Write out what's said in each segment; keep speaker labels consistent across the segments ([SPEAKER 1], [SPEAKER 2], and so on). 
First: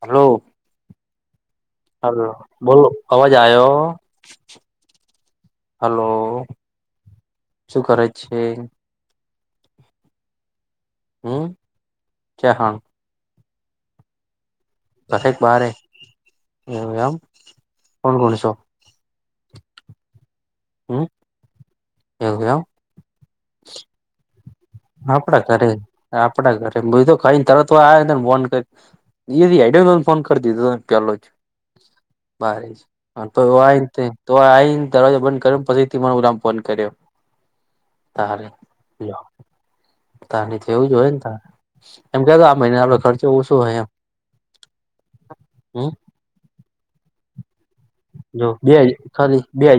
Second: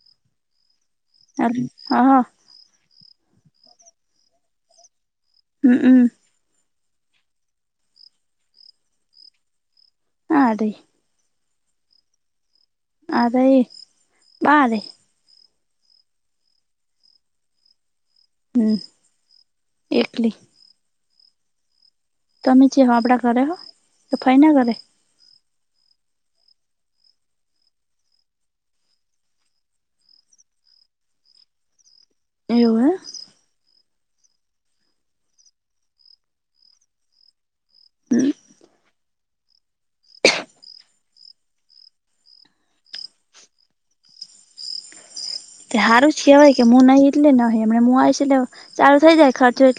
[SPEAKER 1] હાલો
[SPEAKER 2] [unintelligible]
[SPEAKER 1] હાલો બોલો અવાજ આવ્યો હલો
[SPEAKER 2] હમમ
[SPEAKER 1] શું કરે છે
[SPEAKER 2] આ રાય
[SPEAKER 1] હમ [unintelligible]
[SPEAKER 2] આ રાહિ બાહ રે
[SPEAKER 1] [unintelligible]
[SPEAKER 2] હમ એકલી
[SPEAKER 1] હમ એવું એમ
[SPEAKER 2] તમે ચીહો આપડા ઘરે હો કે ફઈના ઘરે
[SPEAKER 1] આપણા ઘરે આપડા ઘરે [unintelligible] ખાઈને તરત આ તને ફોન કરી [unintelligible] ફોન કરી દીધો ત પેહેલો જ
[SPEAKER 2] એવું હે
[SPEAKER 1] [unintelligible] તરે [unintelligible] [unintelligible] એવું જ હોય ને ત એમ કતો આ મહિને આપો ખર્ચો ઓછો હોય એમ હમ
[SPEAKER 2] સારું છે હોય કે મુ નહીં એટલે નહિ હમને હું આવીશ એટલે
[SPEAKER 1] જો બે
[SPEAKER 2] ચાલુ થઈ જાય
[SPEAKER 1] ખાલી
[SPEAKER 2] ખર્ચો
[SPEAKER 1] બે
[SPEAKER 2] એ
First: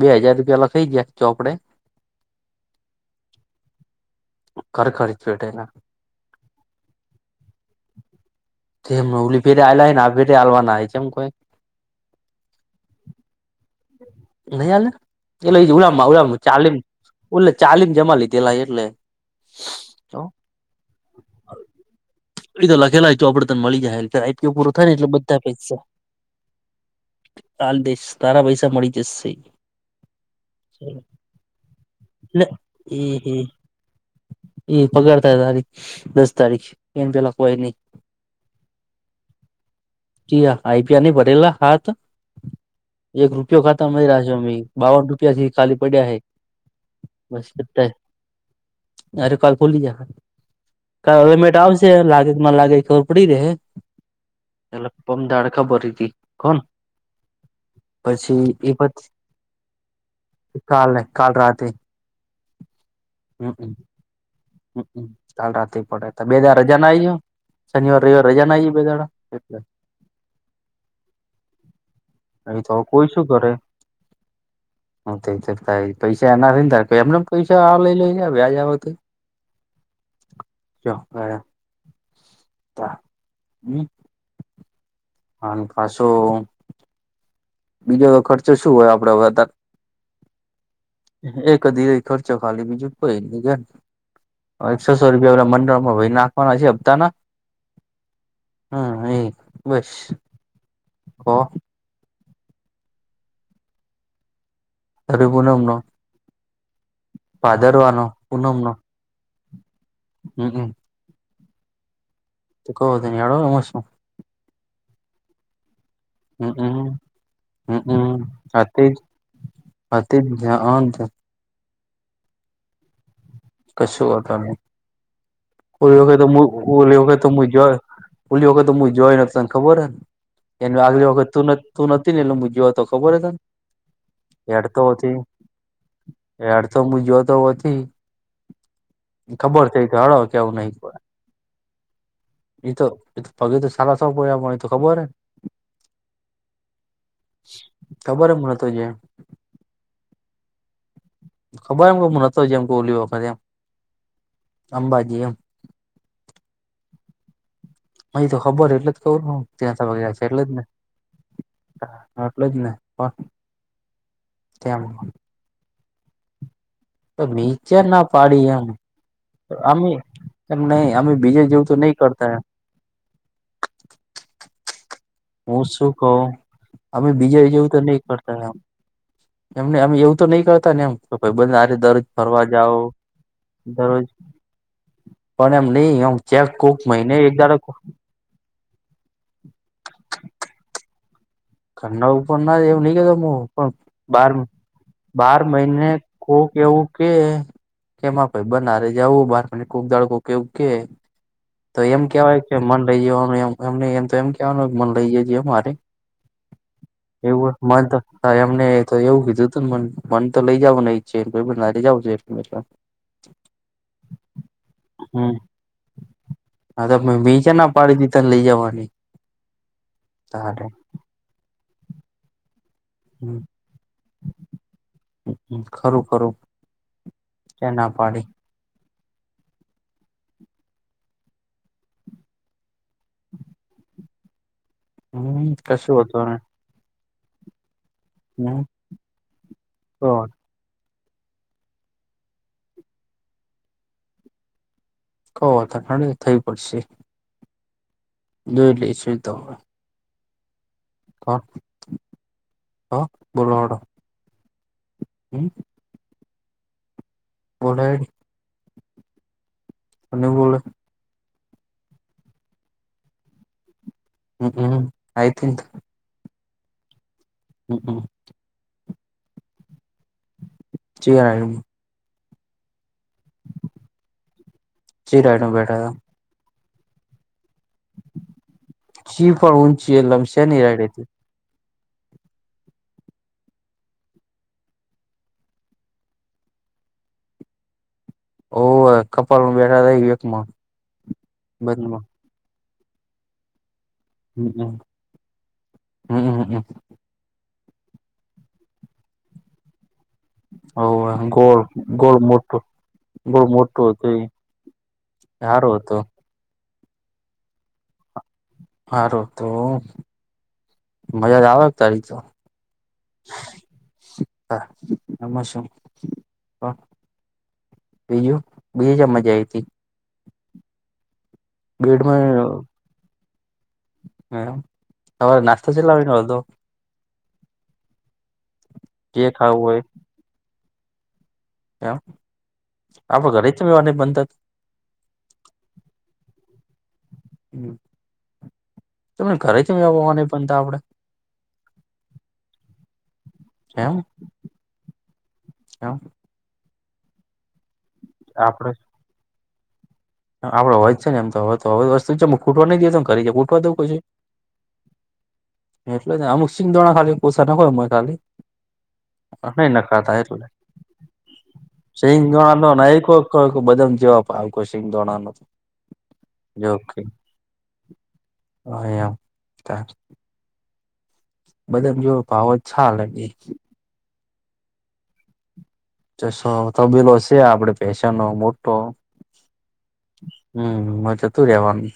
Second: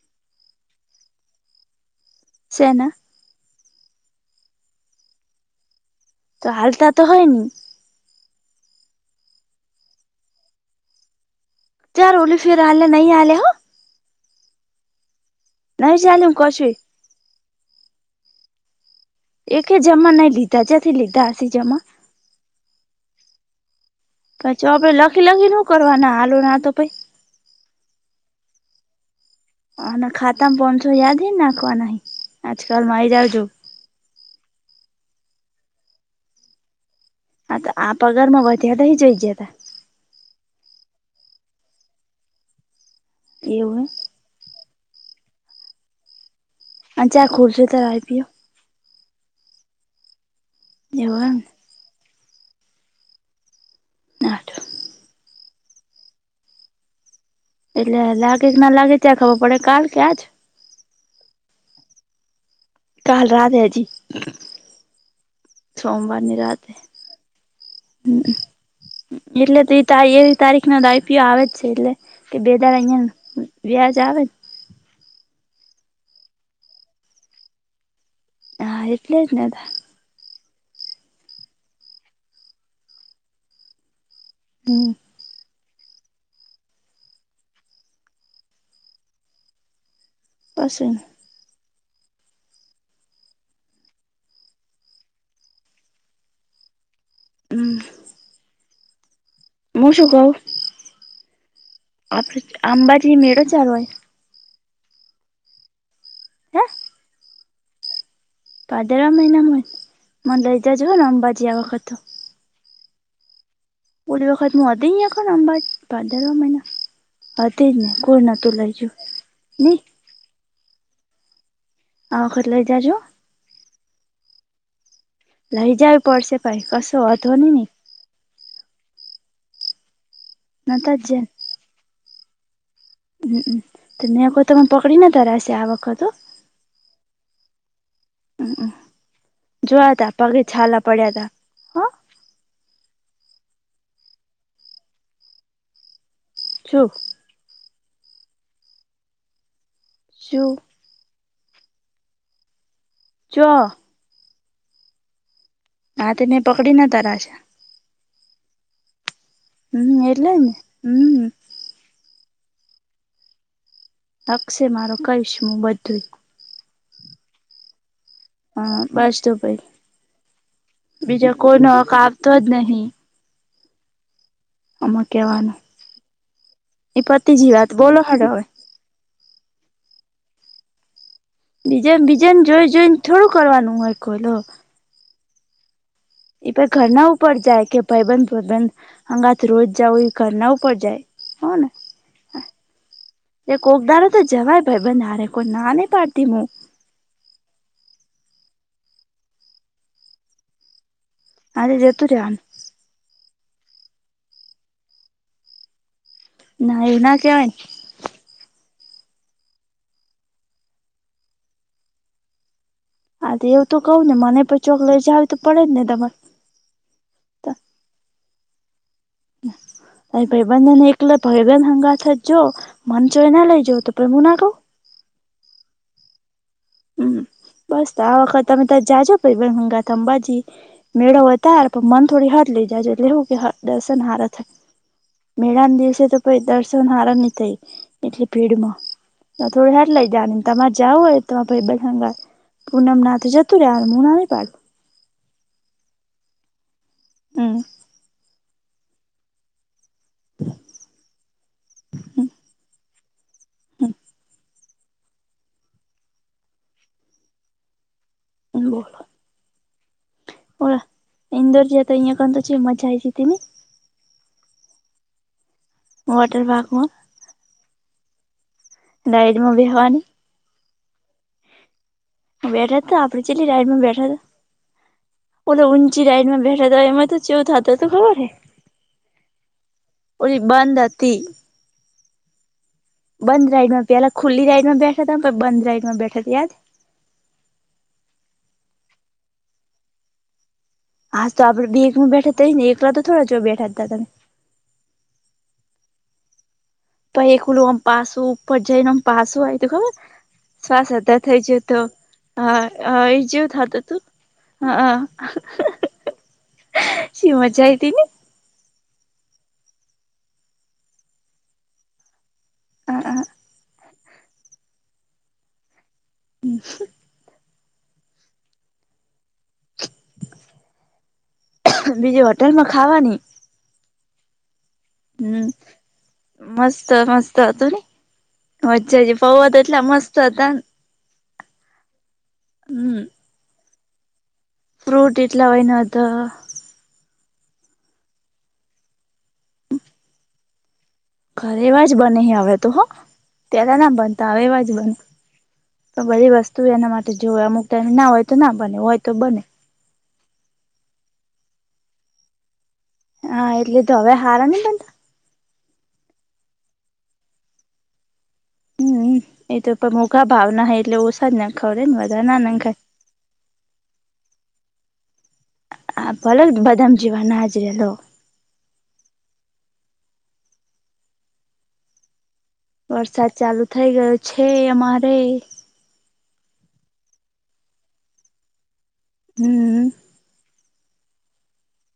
[SPEAKER 1] બે હાજાર રૂપિયા લખઇ જયા ચોપડે
[SPEAKER 2] શેના.
[SPEAKER 1] ખર ખર્ચ પેટેના
[SPEAKER 2] તો હલતા તો હોની.
[SPEAKER 1] [unintelligible]
[SPEAKER 2] ચાર ઓલી ફિર આલ્યા નઈ આલ્યા હો
[SPEAKER 1] નઈ
[SPEAKER 2] નહી ચાલે
[SPEAKER 1] આલ્યા
[SPEAKER 2] હું
[SPEAKER 1] [unintelligible]
[SPEAKER 2] કશું
[SPEAKER 1] ચાલીમ ઓલે ચાલીમ જમા લીધેલા એટલે
[SPEAKER 2] એકે જમા ન લીધા જથી લીધા હસે જમા
[SPEAKER 1] એ તો લખેલા ચોપડે તને મળી જાય [unintelligible]
[SPEAKER 2] પછી
[SPEAKER 1] પૂરું થાય
[SPEAKER 2] આપડે
[SPEAKER 1] ને એટલે
[SPEAKER 2] લખી
[SPEAKER 1] બધા
[SPEAKER 2] લખી શું
[SPEAKER 1] પૈસા
[SPEAKER 2] કરવાના હાલો ના તો પઈ
[SPEAKER 1] આલ દઇસ તારા પૈસા મળી જશે
[SPEAKER 2] હ ના ખાતામાં પોનસો યાદ હેને નાખવાના
[SPEAKER 1] એટલે
[SPEAKER 2] આજ કાલ
[SPEAKER 1] એ
[SPEAKER 2] માં [unintelligible]
[SPEAKER 1] એ પગાર થાય તારી દસ તારીખ એન પેલા કોઈ
[SPEAKER 2] હા તો
[SPEAKER 1] નઈ
[SPEAKER 2] આ પગાર માં વધ્યાતા એ ચય જયાતા.
[SPEAKER 1] ચિયા આઈપીઆ ન ભરેલા હાથ એક રૂપિયો ખાત
[SPEAKER 2] એવું એમ
[SPEAKER 1] [unintelligible] બાવન રૂપિયા એ ખાલી પડી હ
[SPEAKER 2] અને ચા
[SPEAKER 1] બસ
[SPEAKER 2] ખુરશી તો આઈપીઓ
[SPEAKER 1] અરે કાલ ખોલી જાહે
[SPEAKER 2] એવું
[SPEAKER 1] હવે
[SPEAKER 2] એમ
[SPEAKER 1] મેટ [unintelligible] લાગેમાં લાગે ખબર પડી રે
[SPEAKER 2] ને
[SPEAKER 1] એટલે પમ દાડ ખબર [unintelligible] ખમ
[SPEAKER 2] એટલે લાગે કે ના લાગે
[SPEAKER 1] પછી
[SPEAKER 2] ત્યાં ખબર પડે કાલ કે આજ
[SPEAKER 1] કાલે કાલ રાતે
[SPEAKER 2] કાલ
[SPEAKER 1] હમ
[SPEAKER 2] રાતે હજી
[SPEAKER 1] કાલ રાતે પડે બે દાઢ રજા ના આયુ.
[SPEAKER 2] હ એટલે તો તા તારીખનો તો આઈપીયો આવે જ છે એટલે કે
[SPEAKER 1] હવે તો
[SPEAKER 2] બેદારા
[SPEAKER 1] કોઈ
[SPEAKER 2] અહીંયા વ્યાજ આવે.
[SPEAKER 1] [unintelligible] થાય પૈસા એના [unintelligible] એમને પૈસા આવ લઈ લ
[SPEAKER 2] હા એટલે જ ને
[SPEAKER 1] [unintelligible]
[SPEAKER 2] હમ
[SPEAKER 1] અને પાછો બીજો ખર્ચો શું હોય આપડે વધા
[SPEAKER 2] કશું નહીં.
[SPEAKER 1] એ કદી ખર્ચો ખાલી બીજું કોઈ [unintelligible] એકસો સો રૂપિયા મંડળ માં [unintelligible] નાખવાના છે હપતા ના
[SPEAKER 2] હમ
[SPEAKER 1] હા એક
[SPEAKER 2] મુ શું કઉ આપ આંબાજી મેળો ચાલો હોય
[SPEAKER 1] તરે પુનમ નો.
[SPEAKER 2] હે
[SPEAKER 1] ભાદરવાનો પુનમ નો.
[SPEAKER 2] દર મહિનામાં હો મન લેઇ જ જો અંબાજી આ વખત
[SPEAKER 1] ત ક દ એડો એમશું
[SPEAKER 2] પ ખ મું અ હતીેહી એો આંબાર ભાદરવા મહિના
[SPEAKER 1] હમમ
[SPEAKER 2] હા તે જ ને કોર
[SPEAKER 1] હમમ
[SPEAKER 2] નોતું લઈજું નહી
[SPEAKER 1] તે આ તો
[SPEAKER 2] આ વખત લઈ જજો
[SPEAKER 1] કશું વાતા ન
[SPEAKER 2] લઈ જવી
[SPEAKER 1] ઓલી વખતે તો
[SPEAKER 2] પડશે ભાઈ કશો
[SPEAKER 1] ઓલી વખતે તો
[SPEAKER 2] વાંધો
[SPEAKER 1] મુ જો
[SPEAKER 2] નહી
[SPEAKER 1] ઓલી વખત તો મુજવાઈ જોઈને તને ખબર હને
[SPEAKER 2] ને
[SPEAKER 1] એ
[SPEAKER 2] નતા જ
[SPEAKER 1] આગલી વખત ત તું નથી ને એટલે મુ જો
[SPEAKER 2] હમમ મેં કોઈ તને પકડી નાતારાશે આ વખત ઓ
[SPEAKER 1] યાર તુમ મુજાવતો નથી
[SPEAKER 2] જોયા તા
[SPEAKER 1] હેડો
[SPEAKER 2] પગલે
[SPEAKER 1] કેવું
[SPEAKER 2] છાલા પડ્યા તા. હ
[SPEAKER 1] એ તો પગી તો સાારા સ પડ્યા પણ એ તો ખબર હે. [inaudible]
[SPEAKER 2] છો
[SPEAKER 1] ખબર એમ નતો જે
[SPEAKER 2] જું
[SPEAKER 1] ખબર એમ કે હું નતો જેમ કે ઓલી વખતે એમ
[SPEAKER 2] જો
[SPEAKER 1] અંબાજી એમ
[SPEAKER 2] હા તે મેને પકડીને તારશે.
[SPEAKER 1] અહી તો ખબર એટલે જ કવું હ
[SPEAKER 2] હમ
[SPEAKER 1] ત્યાંગ છે એટલે
[SPEAKER 2] ને
[SPEAKER 1] જને.
[SPEAKER 2] હમ
[SPEAKER 1] હ એટલે જ ને પણ
[SPEAKER 2] લકશે મારો કહીશ હું બધું.
[SPEAKER 1] તો નીચા ના પાડી એમ
[SPEAKER 2] હ બસ તો ભાઈ
[SPEAKER 1] અમે કેમ નહી અમે
[SPEAKER 2] બીજા
[SPEAKER 1] બીજે જેવું
[SPEAKER 2] કોઈનો
[SPEAKER 1] તો
[SPEAKER 2] હક
[SPEAKER 1] નહી
[SPEAKER 2] આપતો
[SPEAKER 1] કરતા
[SPEAKER 2] જ નહી આમાં કહેવાનું.
[SPEAKER 1] હું શું કહું અમે બીજા જવું
[SPEAKER 2] વાત
[SPEAKER 1] તો
[SPEAKER 2] બોલો
[SPEAKER 1] નહી
[SPEAKER 2] હાડો હવે
[SPEAKER 1] કરતામ એમને અમે એવું તો નહી કરતા ને એમ તો ભાઈબંધ આરે
[SPEAKER 2] બીજા
[SPEAKER 1] દરરોજ
[SPEAKER 2] બીજાને
[SPEAKER 1] ફરવા
[SPEAKER 2] જોઈ
[SPEAKER 1] જાઓ
[SPEAKER 2] જોઈને થોડું કરવાનું હોય
[SPEAKER 1] દરરોજ
[SPEAKER 2] કોઈલો
[SPEAKER 1] પણ એમ નહીં એવું.
[SPEAKER 2] એ પ ઘરના ઉપર જાય કે ભાઈબંધ ભબંધ અંગાથ રોજ જાવ એ ઘરના ઉપર જાય હાને
[SPEAKER 1] ઘરના ઉપર ના એવું નહી કેતોું પણ
[SPEAKER 2] દાડો તો
[SPEAKER 1] બાર
[SPEAKER 2] જવાય ભાઈબંધ હારે
[SPEAKER 1] બાર
[SPEAKER 2] કોઈ ના
[SPEAKER 1] મહિને
[SPEAKER 2] નહી પાડતી હું
[SPEAKER 1] કોક એવુ કે કેમાં પ બનારે જવું બારપ ખુક દડકોું કેવું કે
[SPEAKER 2] આજે
[SPEAKER 1] તો એમ
[SPEAKER 2] જતું
[SPEAKER 1] કેવાય
[SPEAKER 2] રેવાનું
[SPEAKER 1] છે મન લઈ જવાનુંમમમ એમ કેવાનું મન લઈ જ છે, અમારે
[SPEAKER 2] ના ના કેવાય
[SPEAKER 1] એવું
[SPEAKER 2] ને
[SPEAKER 1] મન તો હા એમને તો એવું કીધું હતું મ મન તો લઈ જાવું ઈ જાવું
[SPEAKER 2] હા એવું તો કહું ને મને પણ ચોક લ જાવ
[SPEAKER 1] હમ.
[SPEAKER 2] તો પડે જ ને તમાર
[SPEAKER 1] હા, તો તમે બીચા ના પાડી થી તને લઈ જવાની તારે
[SPEAKER 2] ભાઈબંધન એકલે ભાઈબન હંગાથ જ જો મન જોો એ ના લઈ જ પ્રેમુના કો
[SPEAKER 1] ખરું ખરું
[SPEAKER 2] હમ
[SPEAKER 1] ક્યાં
[SPEAKER 2] બસ
[SPEAKER 1] ના
[SPEAKER 2] આ
[SPEAKER 1] પાડી
[SPEAKER 2] વખત તમે ત જાજો પી વહંગાથ અંબાજી મેળો હોય તાર પણ મન થોડી હટ લઇ જાયજ એટલે એવું કે દર્શન હરા થા
[SPEAKER 1] હમ
[SPEAKER 2] મેળન
[SPEAKER 1] કશું
[SPEAKER 2] દિવસે તો પ
[SPEAKER 1] હતું ને
[SPEAKER 2] દ ને હાર ન થઈ એટલી
[SPEAKER 1] હમ
[SPEAKER 2] ભીડમાં થોડી હાર લઇ જા તમારે જાવ હોય ત બરંગ પૂનમ નાથ જતું મુના પા
[SPEAKER 1] કઠડ થઈ પડશે
[SPEAKER 2] હમ્મ
[SPEAKER 1] જોઈ લઈશું એ તો હવે. હ [inaudible] હ [inaudible] બોલવા ડો
[SPEAKER 2] હમ
[SPEAKER 1] હુ [unintelligible]
[SPEAKER 2] [unintelligible]
[SPEAKER 1] [unintelligible]
[SPEAKER 2] ઈદર જેતોઈંયાખ તો ચી મજા આવી જ તેની
[SPEAKER 1] [unintelligible]
[SPEAKER 2] વોટર પાર્કમાં.
[SPEAKER 1] હમ્મ--હમ્મ
[SPEAKER 2] ડારોબી હવાની.
[SPEAKER 1] જીરામ
[SPEAKER 2] બેઠા તો આપડ છેટલી રાઈડમાં બેઠા તો
[SPEAKER 1] ચી રાઈડ
[SPEAKER 2] ઓલો
[SPEAKER 1] બેઠા હતા
[SPEAKER 2] ઊંચી રાઈડમાં બેઠા તો એમાં તો જેવું થતો તો ખબર હે,
[SPEAKER 1] ચી પણ ઊંચી
[SPEAKER 2] ઓરી
[SPEAKER 1] લમશે ની
[SPEAKER 2] બંધ
[SPEAKER 1] રાઈડ
[SPEAKER 2] હતી. બંધ રાઈડમાં પેલા ખુલ્લી રાઈડ માં બેઠા હતા બંધ રાઈડમાં બેઠા તે યાદ.
[SPEAKER 1] ઓવ કપાલ બેઠા [unintelligible] માં
[SPEAKER 2] હા તોડે બે એકમાં બેઠા થ ને એકલા તો થોડા જો બેઠા હતા તમે
[SPEAKER 1] હમ હમ
[SPEAKER 2] પ એ ખુલું આમ પાસું ઉપર જઈને આમ પાસું આવય તું ખબર શ્વાસ અા
[SPEAKER 1] હમ
[SPEAKER 2] થઈ જ
[SPEAKER 1] ગોળ
[SPEAKER 2] તો
[SPEAKER 1] ગોળ મોટો
[SPEAKER 2] હ એ
[SPEAKER 1] ગોળ
[SPEAKER 2] જેવું
[SPEAKER 1] મોટો
[SPEAKER 2] થતું હતું
[SPEAKER 1] હતો એ
[SPEAKER 2] હા
[SPEAKER 1] સારો હતો
[SPEAKER 2] [unintelligible] શી મજા આઈતીની
[SPEAKER 1] હા રો તો મજા [unintelligible] ત હ નિયમ હ બીયુ બીજા મજા આવી હી ગેટમાં
[SPEAKER 2] બીજી
[SPEAKER 1] [inaudible]
[SPEAKER 2] હોટલમાં ખાવાની
[SPEAKER 1] મેડમ
[SPEAKER 2] હમ મસ્ત મસ્ત હતું ને. વચ્છા
[SPEAKER 1] જે
[SPEAKER 2] ફવવા તો
[SPEAKER 1] ખાવું
[SPEAKER 2] એટલા મસ્ત હતા
[SPEAKER 1] [unintelligible]
[SPEAKER 2] હમ
[SPEAKER 1] આપડો ઘરે ચલ જવાની મન
[SPEAKER 2] ફ્રૂટ એટલા હોય ન હતા.
[SPEAKER 1] તમે ઘરે ચલજા વાનિ પણ આપડે
[SPEAKER 2] ઘરે એવા જ બને હવે તો હ ત્યારે ના
[SPEAKER 1] એમ
[SPEAKER 2] બનતા હ એવા જ બન
[SPEAKER 1] એમ
[SPEAKER 2] તો બધી વસ્તુ એના માટે જો અમુક ટ ના હોય ના બને હોય તો બને.
[SPEAKER 1] હ આપડો હોયને છે ને એમ તોય તો હવે વસ્તુ છે ખૂટું નઈ કીધું.
[SPEAKER 2] હા એટલે હવે હારાની બ [unintelligible]
[SPEAKER 1] એટલે જ આમુશી બ હાલી પો સગા હો મતાલી.
[SPEAKER 2] હમ એ તો પણ મોઘા ભાવ ના હ એટલે ઓછા જ ના ખાવડે ને વધારે ના નાખાય.
[SPEAKER 1] બદ જેવા ભાવ સિંગ દાણા ન તો.
[SPEAKER 2] હ ભલો બદામ જીવા ના હાજરીલો.
[SPEAKER 1] હ એમ. બદામ જેવો ભાવ. ચાલે
[SPEAKER 2] વરસાદ ચાલુ થઇ ગયો છે અમારે.
[SPEAKER 1] સો તબેલો છે આપડે ભેશાનો મોટો.
[SPEAKER 2] હમ.
[SPEAKER 1] હમ જતું રહેવાનું.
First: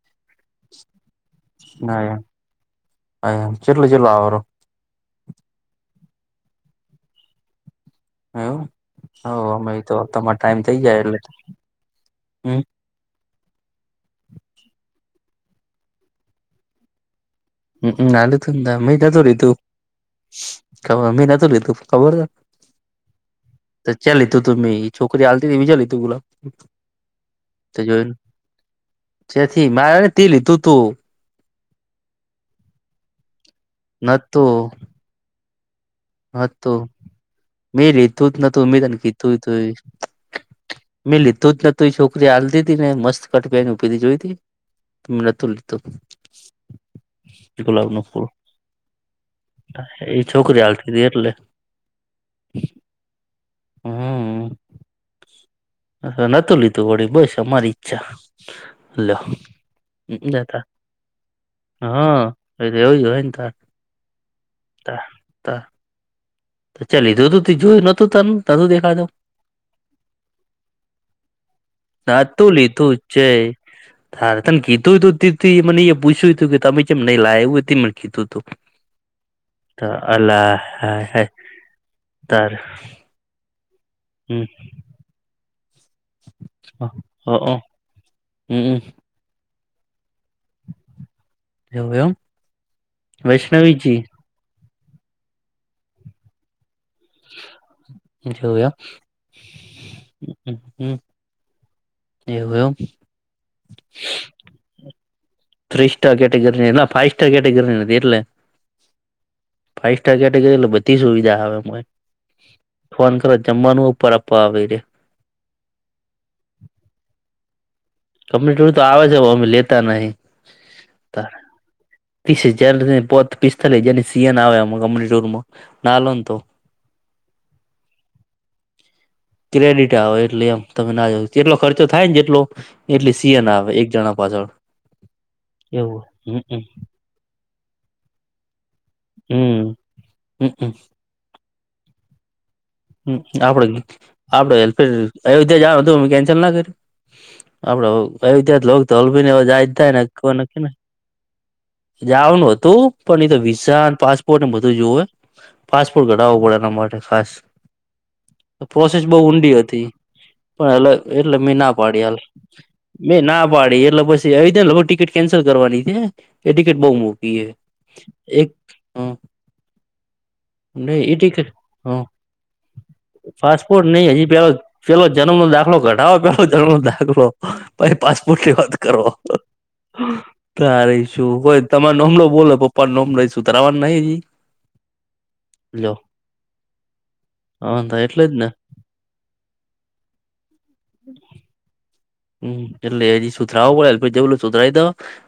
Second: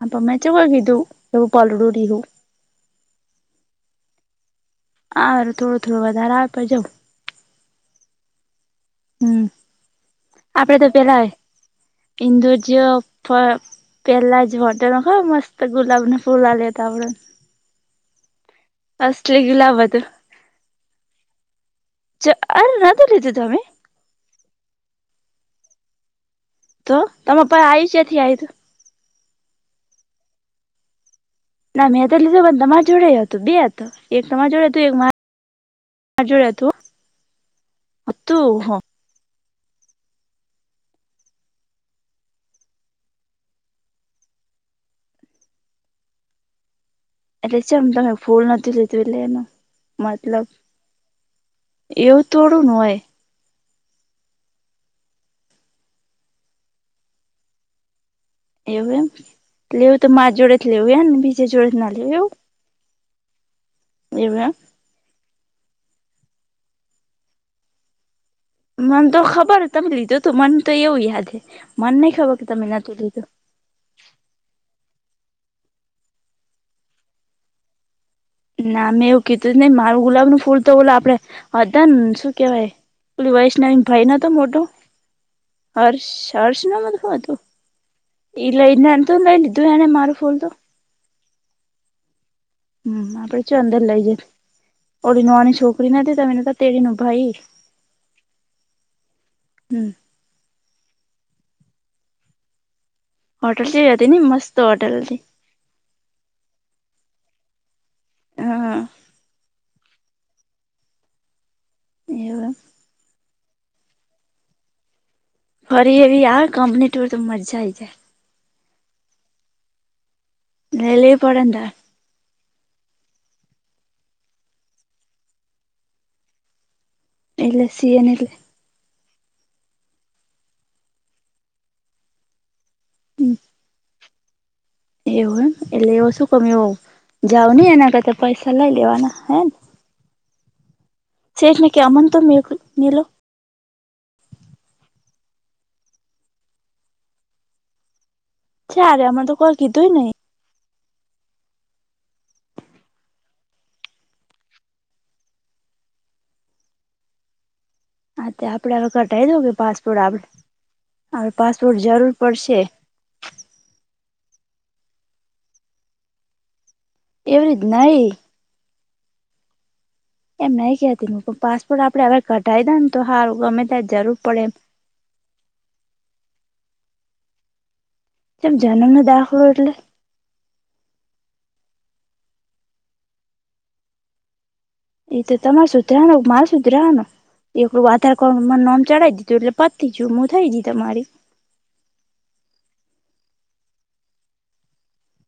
[SPEAKER 2] આપ [unintelligible] એવું પલડું [unintelligible]
[SPEAKER 1] હ ચલો ચલો આવેરો?
[SPEAKER 2] હા થોડું થોડો વધારે આપે જવો.
[SPEAKER 1] એ હ
[SPEAKER 2] હમ
[SPEAKER 1] અમે તો તમાર ટાઈમ થઇ
[SPEAKER 2] આપડે
[SPEAKER 1] જાય એટલે હમ.
[SPEAKER 2] [unintelligible] અ પેલા જ હોટલ ખબર મસ્ત ગુલાબનું ફૂલ આલ્યુ ત આપડે.
[SPEAKER 1] હમ હ આલ્યુતું મે નતું
[SPEAKER 2] અસલી
[SPEAKER 1] લીધું.
[SPEAKER 2] ગુલાબ
[SPEAKER 1] ખબર મી નતું લીધું ખબર
[SPEAKER 2] હતું અરે નતું લીધું તમે
[SPEAKER 1] તને ત ચ લીધુ તું છોકરી આલતી બિજું લી તું બુલ
[SPEAKER 2] તો તમેં પણ આવીય ચેથી આયુતું.
[SPEAKER 1] જેથી મારે ને તે લીધું તું.
[SPEAKER 2] ના મેં તો લીધું પણ તમાર જોડે હતું, બે હતો એક તમાર જોડે હતું એક મા
[SPEAKER 1] હા તો મેં લીધું જ
[SPEAKER 2] હતું
[SPEAKER 1] નતું
[SPEAKER 2] હ
[SPEAKER 1] મે તને કીધું મેં લીધું જ નતું છોકરી આલતી ને મસ્ત કટ પેરીને જોઈ તી? મે નોતું લીધું.
[SPEAKER 2] એટલે ચમ
[SPEAKER 1] ગુલાબ નું
[SPEAKER 2] તમે
[SPEAKER 1] ફૂલ.
[SPEAKER 2] નથી લીધું એટલે એનું
[SPEAKER 1] એ
[SPEAKER 2] મતલબ
[SPEAKER 1] છોકરી આલતી તી એટલે.
[SPEAKER 2] એવું તોડું ન હોય.
[SPEAKER 1] હમ. હ નતું લીધું વળી બસ અમારી ઈચ્છા.
[SPEAKER 2] એવું એમ
[SPEAKER 1] લ્યો
[SPEAKER 2] લેવું તો માર જોડે
[SPEAKER 1] જતા
[SPEAKER 2] જ લેવું એ ને બીજે જોડે જ ના લેવ એવું.
[SPEAKER 1] એ એવુંજ હો એ તાર.
[SPEAKER 2] એવું એમ.
[SPEAKER 1] [inaudible] ચ લીધુંધું [unintelligible]
[SPEAKER 2] મને તો ખબર તમે લીધું તું મન તો એવું યાદ હે. મને નહી ખબર કે તમે નતું લીધું.
[SPEAKER 1] હર તને કીધુંતું મને એ પૂછ્યું તું કે તમે ચેમ નહી લાયા એવું તે મને કીધું તું.
[SPEAKER 2] ના મેં એવું કીધું જ નહી. મારું ગુલાબ નું
[SPEAKER 1] અલા
[SPEAKER 2] ફૂલ તો ઓલો
[SPEAKER 1] હાય
[SPEAKER 2] આપડે
[SPEAKER 1] હાય
[SPEAKER 2] હતાને શું
[SPEAKER 1] તાર
[SPEAKER 2] કેવાય? પલી વાઈસના ભાઈ ન હતો
[SPEAKER 1] હમ
[SPEAKER 2] મોટો. હર્ષ હર્ષ નામ હતું કે શું હતુ.
[SPEAKER 1] અ
[SPEAKER 2] એઈ
[SPEAKER 1] હમ
[SPEAKER 2] લઈને ને તો લઈ લીધું એને મારું ફૂલ તો.
[SPEAKER 1] એવુ એમ.
[SPEAKER 2] હમ આપડે ચ અંદર લઇ
[SPEAKER 1] વૈષ્ણવીજી
[SPEAKER 2] જય. ઓળ નોની છોકરી નતી તમે તેડી ન ભાઈ. હમ
[SPEAKER 1] [inaudible] એવું એમ
[SPEAKER 2] હોટલ ચેવી હોતી નહીં, મસ્ત હોટલ હતી.
[SPEAKER 1] ત્રી સ્ટાર કેટગરીની, ના ફાઈવ સ્ટાર કેટગરીની હતી એટલે.
[SPEAKER 2] હા હા.
[SPEAKER 1] ફાઈવ સ્ટાર કેટેગરી એટલે બધી સુવિધા આવે મા
[SPEAKER 2] એવું એમ.
[SPEAKER 1] ફોન કરો જમવાનું ઉપર આપપા આવે ઇરિયા.
[SPEAKER 2] ફરી એવી આ કંપની ટોર તો મજા આઇ જાય.
[SPEAKER 1] કમ્લીટર તો આવે છ. ઓમ લેતા નહીં
[SPEAKER 2] લે લે પડેય ને તારે
[SPEAKER 1] ત્રીસજાર પોત પિસ્તાલીસ હજાર સીએન આવે કમલીત [unintelligible] ના લોને તો
[SPEAKER 2] એટલે સી એન એટલે?
[SPEAKER 1] ક્રેડિટ આવે એટલે એમ તમે ના જાવ જેટલો ખર્ચો થાય ને જેટલો એટલે સિએન આવે એક જણા પાછળ.
[SPEAKER 2] એવું એમ એટલે
[SPEAKER 1] એવું
[SPEAKER 2] એવો શું
[SPEAKER 1] હમ
[SPEAKER 2] કમ હો
[SPEAKER 1] હમ
[SPEAKER 2] જાવ ની એના કરતા પૈસા લઈ લેવાના હે ને
[SPEAKER 1] [unintelligible]
[SPEAKER 2] સેઠ કે અમન તે કેમ મેલો
[SPEAKER 1] હ આપડ આપડે અયોધ્યા જ તો મે કેન્સલ ના કર્યું આપડે અયોધ્યાક તો
[SPEAKER 2] ચારે અમને
[SPEAKER 1] અલભી ને
[SPEAKER 2] કોઈ
[SPEAKER 1] જાય જ
[SPEAKER 2] કીધું
[SPEAKER 1] થાય ને
[SPEAKER 2] નહી
[SPEAKER 1] કોઈ ન ને જવાનું હતું, પણ એ તો વિઝા પાસપોર્ટ એ બધું જોવે. પાસપોર્ટ કઢવવો પડે એના માટે ખાસ.
[SPEAKER 2] હા તે આપડે હવે
[SPEAKER 1] પ્રોસેસ બવ
[SPEAKER 2] કઢાઈ દઉ કે
[SPEAKER 1] ઊંડી હતી,
[SPEAKER 2] પાસપોર્ટ આપડે
[SPEAKER 1] પણ એ
[SPEAKER 2] હવે
[SPEAKER 1] એટલે મેં ના
[SPEAKER 2] પાસપોર્ટ
[SPEAKER 1] પાડી
[SPEAKER 2] જરૂર
[SPEAKER 1] હાલ.
[SPEAKER 2] પડશે
[SPEAKER 1] મેં ના પાડી એટલે પછી આવી ને ટિકિટ કેન્સલ કરવાની
[SPEAKER 2] એવી રીત નહી
[SPEAKER 1] એક હ.
[SPEAKER 2] એમ નહી
[SPEAKER 1] એ
[SPEAKER 2] કહેતી
[SPEAKER 1] ટિકિટ
[SPEAKER 2] પાસપોર્ટ
[SPEAKER 1] હ
[SPEAKER 2] આપડે હવે કઢાઈ ને તો સારુ, ગમે
[SPEAKER 1] પાસપોર્ટ
[SPEAKER 2] ત્યાં
[SPEAKER 1] નહી
[SPEAKER 2] જરૂર
[SPEAKER 1] હજી
[SPEAKER 2] પડે
[SPEAKER 1] પેલો
[SPEAKER 2] એમ,
[SPEAKER 1] પેલો જન્મ નો દાખલો કઢાવો પેલો જન્મ નો દાખલો. પછી પાસપોર્ટ
[SPEAKER 2] જેમ
[SPEAKER 1] ની વાત
[SPEAKER 2] જન્મ નો
[SPEAKER 1] કરો.
[SPEAKER 2] દાખલો એટલે
[SPEAKER 1] શું કો તમારો નોમ બોલો પપ્પા નોમલો સુતરાવાનું નહી.
[SPEAKER 2] એ તો તમારે
[SPEAKER 1] લ્યો
[SPEAKER 2] સુધરા ને મારે સુધરા ને એકડું
[SPEAKER 1] હા
[SPEAKER 2] આધાર
[SPEAKER 1] એટલે જ ને
[SPEAKER 2] કાર્ડ મા નામ ચઢાવ દી. એટલે પતી જ્યુ, મું થઈ દી તમારી.
[SPEAKER 1] હમ [inaudible]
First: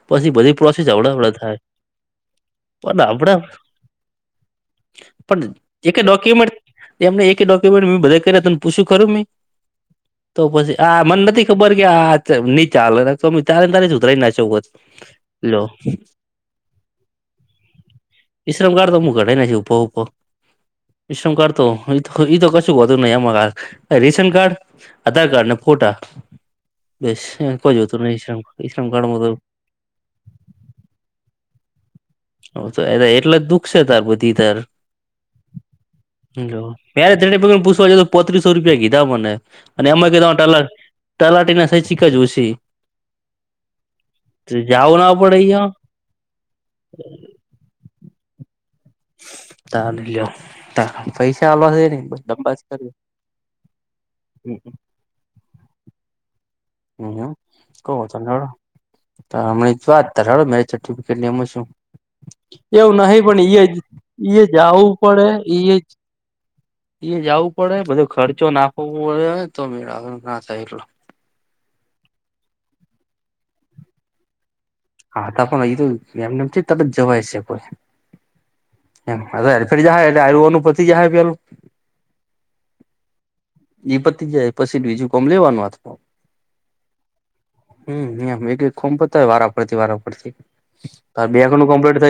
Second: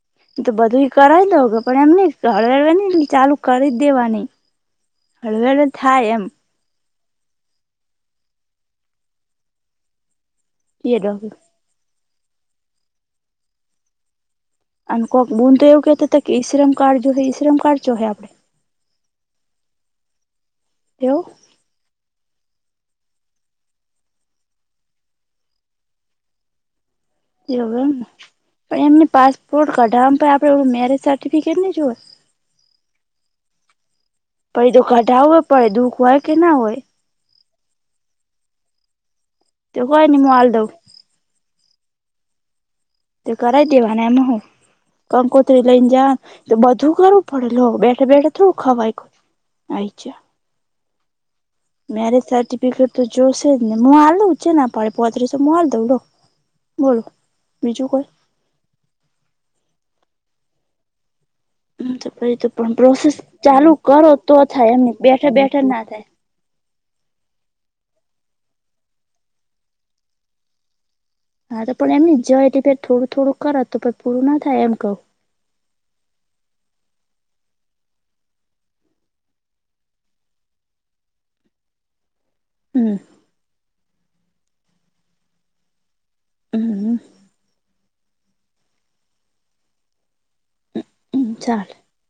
[SPEAKER 1] પછી બધી પ્રોસેસ અવડા અવડા થાય
[SPEAKER 2] તો
[SPEAKER 1] પણ
[SPEAKER 2] બધુંય
[SPEAKER 1] આપડા
[SPEAKER 2] ક
[SPEAKER 1] પણ જે કઈ ડોક્યુમેન્ટ એમને એક ડોક્યુમેન્ટ મે બધા કર્યાને પૂછ્યૂ ખરું મે? તો પછી
[SPEAKER 2] એ
[SPEAKER 1] આ મન
[SPEAKER 2] ડોક
[SPEAKER 1] નથી ખબર કે આ ન ચાલે ચાલે ને તારે ને તારે ન ઉતરાઈ ના શકો હોત.
[SPEAKER 2] અને કોક બૂન
[SPEAKER 1] લ્યો
[SPEAKER 2] તો એવું કહેતુ હતુ કે ઈશ્રમ કાર્ડ જો ઈશ્રમ કાર્ડ જો આપડે?
[SPEAKER 1] ઈશ્રમ કાર્ડ તો હું કઢાઈ [unintelligible] ના ઉપો
[SPEAKER 2] એવું
[SPEAKER 1] વિશ્રમ કર. તો તો કશું નહી આમાં રેશન કાર્ડ, આધાર કાર્ડ ને ફોટા. બસ કોઈ
[SPEAKER 2] એવુ એમ
[SPEAKER 1] જોતું
[SPEAKER 2] ને
[SPEAKER 1] નહી ઈ શ્રમ
[SPEAKER 2] એમ
[SPEAKER 1] કાર્ડ
[SPEAKER 2] નઈ પણ
[SPEAKER 1] માં
[SPEAKER 2] પાસપોર્ટ કઢાવા તો આપ્યો પણ મેરેજ સર્ટિફિકેટ નઈ જોઈએ.
[SPEAKER 1] હ તો એટલે જ દુઃખ છે તાર બધી તાર,
[SPEAKER 2] પણ એ તો કઢાવવું પડે દુઃખ હોય કે ના
[SPEAKER 1] જો.
[SPEAKER 2] હોય
[SPEAKER 1] ત્યારે તેને પગને પૂછવા ગયો તો પોત્રીસો રૂપિયા કીધા મને
[SPEAKER 2] તો
[SPEAKER 1] અને
[SPEAKER 2] કોઈ
[SPEAKER 1] એમાં
[SPEAKER 2] નઈ હું આલ
[SPEAKER 1] કલાક
[SPEAKER 2] દઉં
[SPEAKER 1] તલાટી ના સહી સિક્કા જોશે.
[SPEAKER 2] તે કરાય દેવાના એમાં હૂ
[SPEAKER 1] જાવું ના પડે
[SPEAKER 2] કંકોતરી
[SPEAKER 1] અયા
[SPEAKER 2] લઈને જવાનુ. તો બધુંય કરવું પડે લો! ! બેઠા બેઠા થોડું ખવાય?
[SPEAKER 1] ત
[SPEAKER 2] આઈ
[SPEAKER 1] લ
[SPEAKER 2] જા
[SPEAKER 1] પૈસા અલ [unintelligible]
[SPEAKER 2] મેરેજ સર્ટિફિકેટ તો જોશે જ ને હું હાલ દઉં છે છલ પા પોત્રીસો હ હાલ દવ લો. બોલો
[SPEAKER 1] હમ
[SPEAKER 2] બીજું
[SPEAKER 1] ક ત હમ વાત [unintelligible] મેરેજ સર્ટિફિકેટ એમા શુ
[SPEAKER 2] કોઈ તો પછી તો પણ
[SPEAKER 1] એવું
[SPEAKER 2] પ્રોસેસ
[SPEAKER 1] નહી પણ ઈ
[SPEAKER 2] ચાલુ
[SPEAKER 1] જ
[SPEAKER 2] કરો તો
[SPEAKER 1] ઈ
[SPEAKER 2] થાય
[SPEAKER 1] જાવુ
[SPEAKER 2] એમની
[SPEAKER 1] પડે
[SPEAKER 2] બેઠા બેઠા
[SPEAKER 1] ઈ
[SPEAKER 2] ના
[SPEAKER 1] જ
[SPEAKER 2] થાય
[SPEAKER 1] એ જવું પડે, બધો ખર્ચો નાખવો પડે તો મેળ આવે ના થાય એટલો.
[SPEAKER 2] હા તો પણ એમ નહી જયા હતી થોડું થોડું કર તો પણ પૂરું ના થાય એમ કઉું.
[SPEAKER 1] હા ત પણ એ તો એમનેમ તરત જવાય છે કોઈ. જ [unintelligible] અનુ પતિ જ
[SPEAKER 2] હમ.
[SPEAKER 1] એ પતી જાય પછી બીજું કોમ લેવાનું હાથમા.
[SPEAKER 2] હમ.
[SPEAKER 1] હમ એક એક ખોમ પતાયા વારા ફરતી વારા ફરતી
[SPEAKER 2] હમ
[SPEAKER 1] બે
[SPEAKER 2] ચાલ
[SPEAKER 1] ન કોમ્પ્લે